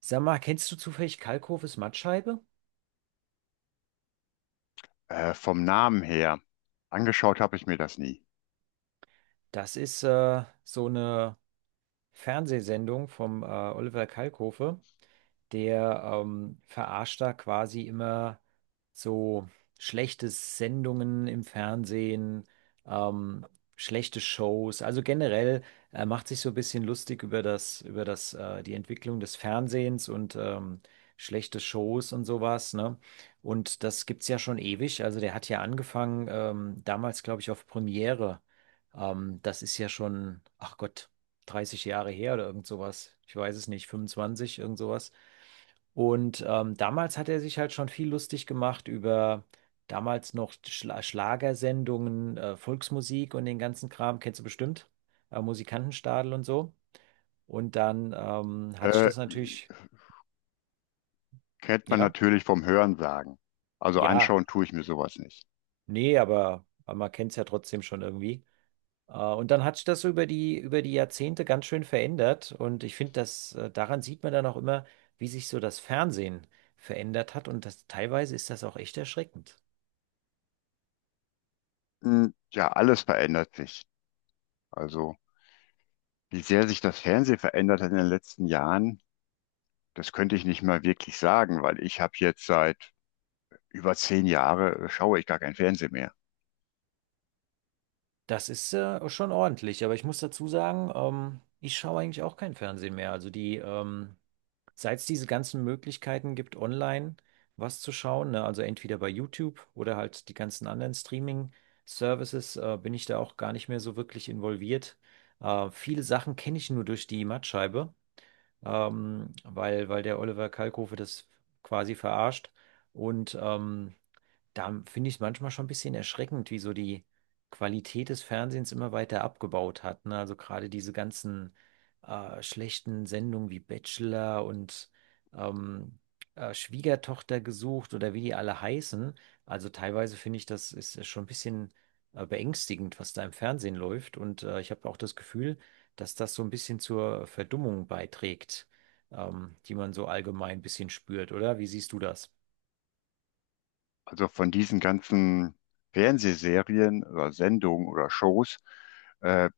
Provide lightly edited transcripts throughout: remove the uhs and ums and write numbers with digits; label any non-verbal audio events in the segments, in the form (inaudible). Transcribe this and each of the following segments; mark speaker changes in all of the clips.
Speaker 1: Sag mal, kennst du zufällig Kalkofes Mattscheibe?
Speaker 2: Vom Namen her, angeschaut habe ich mir das nie.
Speaker 1: Das ist so eine Fernsehsendung vom Oliver Kalkofe. Der verarscht da quasi immer so schlechte Sendungen im Fernsehen, ähm, schlechte Shows. Also generell macht sich so ein bisschen lustig über das, die Entwicklung des Fernsehens und schlechte Shows und sowas, ne? Und das gibt's ja schon ewig. Also der hat ja angefangen, damals, glaube ich, auf Premiere. Das ist ja schon, ach Gott, 30 Jahre her oder irgend sowas. Ich weiß es nicht, 25, irgend sowas. Und damals hat er sich halt schon viel lustig gemacht über damals noch Schlagersendungen, Volksmusik und den ganzen Kram, kennst du bestimmt, Musikantenstadel und so. Und dann hat sich
Speaker 2: Äh,
Speaker 1: das natürlich,
Speaker 2: Kennt man
Speaker 1: ja,
Speaker 2: natürlich vom Hörensagen. Also
Speaker 1: ja,
Speaker 2: anschauen tue ich mir sowas nicht.
Speaker 1: nee, aber man kennt es ja trotzdem schon irgendwie. Und dann hat sich das so über die Jahrzehnte ganz schön verändert. Und ich finde, dass daran sieht man dann auch immer, wie sich so das Fernsehen verändert hat. Und das, teilweise ist das auch echt erschreckend.
Speaker 2: Ja, alles verändert sich. Also, wie sehr sich das Fernsehen verändert hat in den letzten Jahren, das könnte ich nicht mal wirklich sagen, weil ich habe jetzt seit über 10 Jahren schaue ich gar kein Fernsehen mehr.
Speaker 1: Das ist schon ordentlich, aber ich muss dazu sagen, ich schaue eigentlich auch kein Fernsehen mehr. Also die, seit es diese ganzen Möglichkeiten gibt, online was zu schauen, ne? Also entweder bei YouTube oder halt die ganzen anderen Streaming-Services, bin ich da auch gar nicht mehr so wirklich involviert. Viele Sachen kenne ich nur durch die Mattscheibe, weil der Oliver Kalkofe das quasi verarscht. Und da finde ich es manchmal schon ein bisschen erschreckend, wie so die Qualität des Fernsehens immer weiter abgebaut hat. Ne? Also gerade diese ganzen schlechten Sendungen wie Bachelor und ähm, Schwiegertochter gesucht oder wie die alle heißen. Also teilweise finde ich, das ist schon ein bisschen beängstigend, was da im Fernsehen läuft. Und ich habe auch das Gefühl, dass das so ein bisschen zur Verdummung beiträgt, die man so allgemein ein bisschen spürt, oder? Wie siehst du das?
Speaker 2: Also von diesen ganzen Fernsehserien oder Sendungen oder Shows, äh,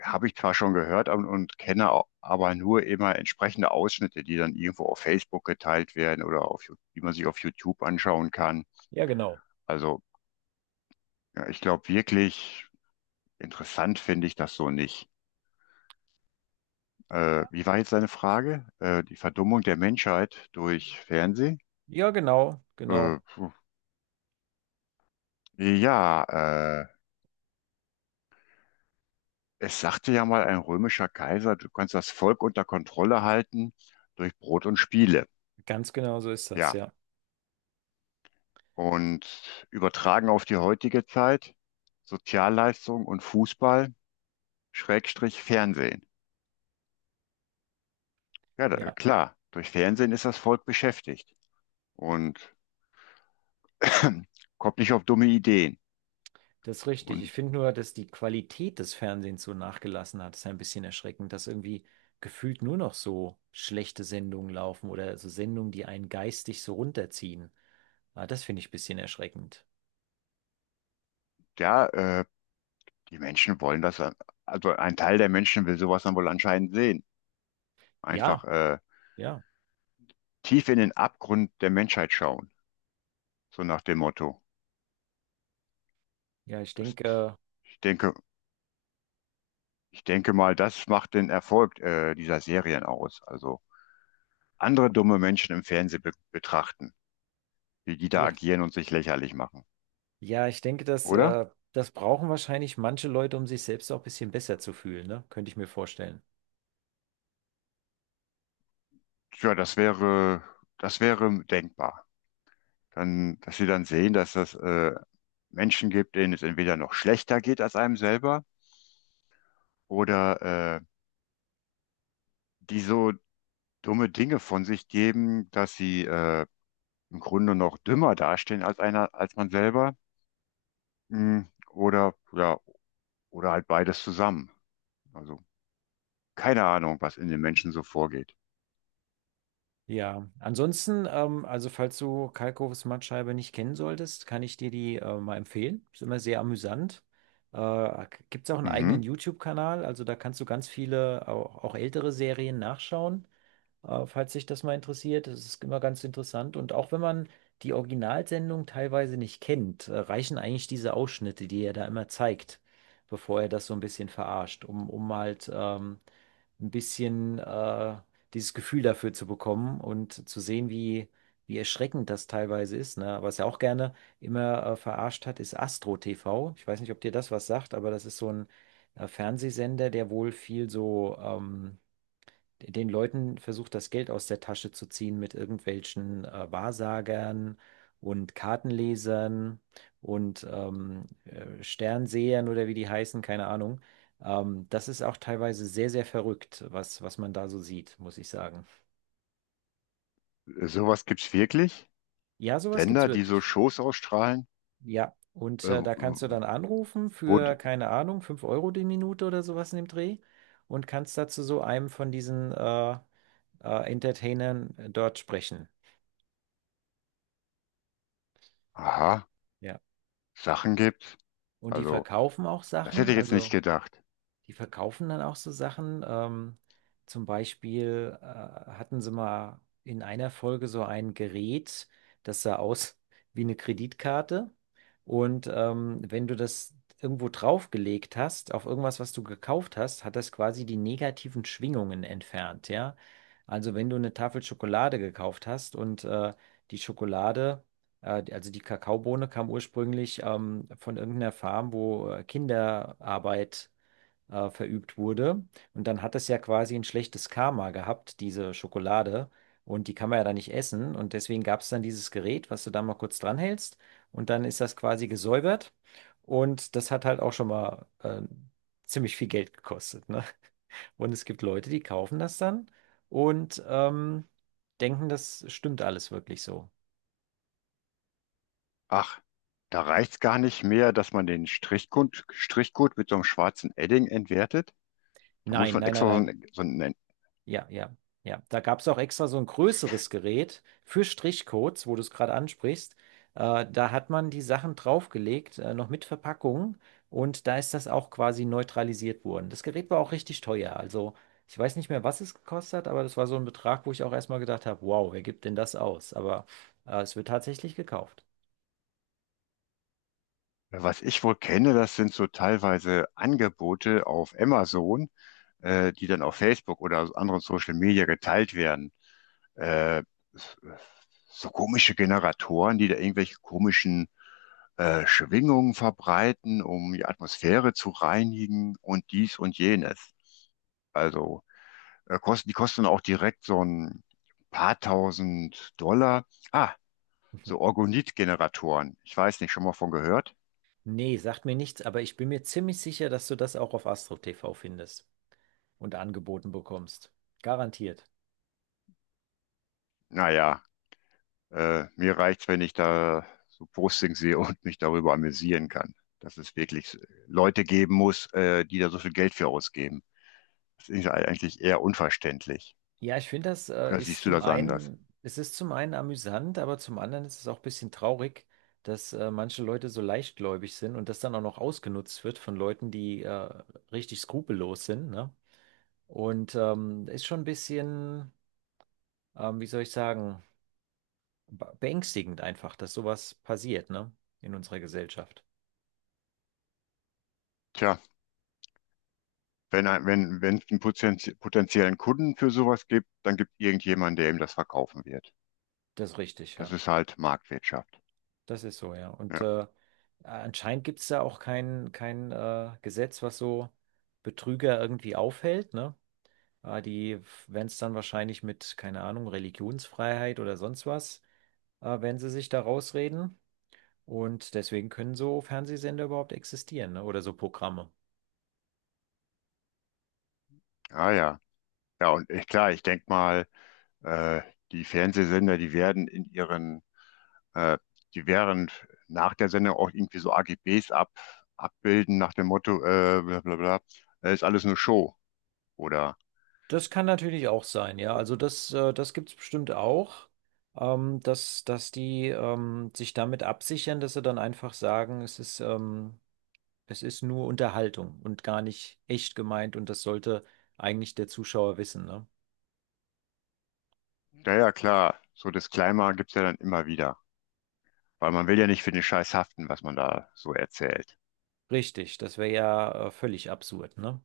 Speaker 2: habe ich zwar schon gehört und kenne aber nur immer entsprechende Ausschnitte, die dann irgendwo auf Facebook geteilt werden oder auf, die man sich auf YouTube anschauen kann.
Speaker 1: Ja, genau.
Speaker 2: Also ja, ich glaube, wirklich interessant finde ich das so nicht. Wie war jetzt deine Frage? Die Verdummung der Menschheit durch Fernsehen?
Speaker 1: Ja, genau, genau.
Speaker 2: Puh. Ja, äh, es sagte ja mal ein römischer Kaiser, du kannst das Volk unter Kontrolle halten durch Brot und Spiele.
Speaker 1: Ganz genau so ist das,
Speaker 2: Ja.
Speaker 1: ja.
Speaker 2: Und übertragen auf die heutige Zeit, Sozialleistung und Fußball, Schrägstrich Fernsehen. Ja, da,
Speaker 1: Ja,
Speaker 2: klar, durch Fernsehen ist das Volk beschäftigt und (clears throat) kommt nicht auf dumme Ideen.
Speaker 1: das ist richtig. Ich
Speaker 2: Und
Speaker 1: finde nur, dass die Qualität des Fernsehens so nachgelassen hat. Das ist ein bisschen erschreckend, dass irgendwie gefühlt nur noch so schlechte Sendungen laufen oder so Sendungen, die einen geistig so runterziehen. Ah, das finde ich ein bisschen erschreckend.
Speaker 2: ja, die Menschen wollen das, also ein Teil der Menschen will sowas dann wohl anscheinend sehen. Einfach
Speaker 1: Ja, ja,
Speaker 2: tief in den Abgrund der Menschheit schauen, so nach dem Motto.
Speaker 1: ja, ich
Speaker 2: Das,
Speaker 1: denke,
Speaker 2: ich denke, ich denke mal, das macht den Erfolg dieser Serien aus. Also andere dumme Menschen im Fernsehen be betrachten, wie die da
Speaker 1: ja,
Speaker 2: agieren und sich lächerlich machen,
Speaker 1: ja, ich denke, dass,
Speaker 2: oder?
Speaker 1: äh, das brauchen wahrscheinlich manche Leute, um sich selbst auch ein bisschen besser zu fühlen, ne? Könnte ich mir vorstellen.
Speaker 2: Ja, das wäre denkbar. Dann, dass sie dann sehen, dass es Menschen gibt, denen es entweder noch schlechter geht als einem selber oder die so dumme Dinge von sich geben, dass sie im Grunde noch dümmer dastehen als einer, als man selber. Mm. Oder ja, oder halt beides zusammen. Also keine Ahnung, was in den Menschen so vorgeht.
Speaker 1: Ja, ansonsten, also falls du Kalkofes Mattscheibe nicht kennen solltest, kann ich dir die mal empfehlen. Ist immer sehr amüsant. Gibt es auch einen eigenen
Speaker 2: Mhm.
Speaker 1: YouTube-Kanal, also da kannst du ganz viele, auch ältere Serien nachschauen. Falls sich das mal interessiert, das ist immer ganz interessant. Und auch wenn man die Originalsendung teilweise nicht kennt, reichen eigentlich diese Ausschnitte, die er da immer zeigt, bevor er das so ein bisschen verarscht, um halt ein bisschen dieses Gefühl dafür zu bekommen und zu sehen, wie, wie erschreckend das teilweise ist. Ne? Was er auch gerne immer verarscht hat, ist Astro TV. Ich weiß nicht, ob dir das was sagt, aber das ist so ein Fernsehsender, der wohl viel so. Den Leuten versucht, das Geld aus der Tasche zu ziehen mit irgendwelchen Wahrsagern und Kartenlesern und Sternsehern oder wie die heißen, keine Ahnung. Das ist auch teilweise sehr, sehr verrückt, was man da so sieht, muss ich sagen.
Speaker 2: Sowas gibt's wirklich?
Speaker 1: Ja, sowas gibt's
Speaker 2: Sender, die so
Speaker 1: wirklich.
Speaker 2: Shows ausstrahlen,
Speaker 1: Ja, und
Speaker 2: äh,
Speaker 1: da kannst du dann anrufen
Speaker 2: wo die,
Speaker 1: für, keine Ahnung, 5 Euro die Minute oder sowas in dem Dreh und kannst dazu so einem von diesen Entertainern dort sprechen.
Speaker 2: aha,
Speaker 1: Ja.
Speaker 2: Sachen gibt.
Speaker 1: Und die
Speaker 2: Also,
Speaker 1: verkaufen auch
Speaker 2: das hätte
Speaker 1: Sachen,
Speaker 2: ich jetzt nicht
Speaker 1: also.
Speaker 2: gedacht.
Speaker 1: Die verkaufen dann auch so Sachen. Zum Beispiel hatten sie mal in einer Folge so ein Gerät, das sah aus (laughs) wie eine Kreditkarte. Und wenn du das irgendwo draufgelegt hast, auf irgendwas, was du gekauft hast, hat das quasi die negativen Schwingungen entfernt, ja. Also wenn du eine Tafel Schokolade gekauft hast und die Schokolade, also die Kakaobohne kam ursprünglich von irgendeiner Farm, wo Kinderarbeit verübt wurde. Und dann hat es ja quasi ein schlechtes Karma gehabt, diese Schokolade. Und die kann man ja dann nicht essen. Und deswegen gab es dann dieses Gerät, was du da mal kurz dranhältst. Und dann ist das quasi gesäubert. Und das hat halt auch schon mal ziemlich viel Geld gekostet, ne? Und es gibt Leute, die kaufen das dann und denken, das stimmt alles wirklich so.
Speaker 2: Ach, da reicht's gar nicht mehr, dass man den Strichcode mit so einem schwarzen Edding entwertet. Da muss
Speaker 1: Nein,
Speaker 2: man
Speaker 1: nein, nein,
Speaker 2: extra
Speaker 1: nein.
Speaker 2: so ein,
Speaker 1: Ja, ja, ja. Da gab es auch extra so ein größeres Gerät für Strichcodes, wo du es gerade ansprichst. Da hat man die Sachen draufgelegt, noch mit Verpackung. Und da ist das auch quasi neutralisiert worden. Das Gerät war auch richtig teuer. Also ich weiß nicht mehr, was es gekostet hat, aber das war so ein Betrag, wo ich auch erstmal gedacht habe, wow, wer gibt denn das aus? Aber es wird tatsächlich gekauft.
Speaker 2: was ich wohl kenne, das sind so teilweise Angebote auf Amazon, die dann auf Facebook oder anderen Social Media geteilt werden. Äh, so komische Generatoren, die da irgendwelche komischen Schwingungen verbreiten, um die Atmosphäre zu reinigen und dies und jenes. Also die kosten auch direkt so ein paar tausend Dollar. Ah, so
Speaker 1: (laughs)
Speaker 2: Orgonit-Generatoren. Ich weiß nicht, schon mal von gehört?
Speaker 1: Nee, sagt mir nichts, aber ich bin mir ziemlich sicher, dass du das auch auf Astro TV findest und angeboten bekommst. Garantiert.
Speaker 2: Naja, mir reicht's, wenn ich da so Postings sehe und mich darüber amüsieren kann, dass es wirklich Leute geben muss, die da so viel Geld für ausgeben. Das ist eigentlich eher unverständlich.
Speaker 1: Ja, ich finde, das
Speaker 2: Oder
Speaker 1: ist
Speaker 2: siehst du
Speaker 1: zum
Speaker 2: das anders?
Speaker 1: einen, es ist zum einen amüsant, aber zum anderen ist es auch ein bisschen traurig, dass manche Leute so leichtgläubig sind und das dann auch noch ausgenutzt wird von Leuten, die richtig skrupellos sind, ne? Und ist schon ein bisschen, wie soll ich sagen, beängstigend einfach, dass sowas passiert, ne? In unserer Gesellschaft.
Speaker 2: Tja. Wenn, wenn es einen potenziellen Kunden für sowas gibt, dann gibt es irgendjemanden, der ihm das verkaufen wird.
Speaker 1: Das ist richtig,
Speaker 2: Das
Speaker 1: ja.
Speaker 2: ist halt Marktwirtschaft.
Speaker 1: Das ist so, ja. Und
Speaker 2: Ja.
Speaker 1: anscheinend gibt es da auch kein Gesetz, was so Betrüger irgendwie aufhält, ne? Die, wenn es dann wahrscheinlich mit, keine Ahnung, Religionsfreiheit oder sonst was, wenn sie sich da rausreden. Und deswegen können so Fernsehsender überhaupt existieren, ne? Oder so Programme.
Speaker 2: Ah ja, ja und ich, klar, ich denke mal, äh, die werden äh, die werden nach der Sendung auch irgendwie so AGBs abbilden nach dem Motto, bla bla bla, ist alles nur Show oder.
Speaker 1: Das kann natürlich auch sein, ja. Also das, das gibt es bestimmt auch, dass die sich damit absichern, dass sie dann einfach sagen, es ist nur Unterhaltung und gar nicht echt gemeint und das sollte eigentlich der Zuschauer wissen, ne?
Speaker 2: Ja, ja, klar. So Disclaimer gibt's ja dann immer wieder. Weil man will ja nicht für den Scheiß haften, was man da so erzählt.
Speaker 1: Richtig, das wäre ja völlig absurd, ne?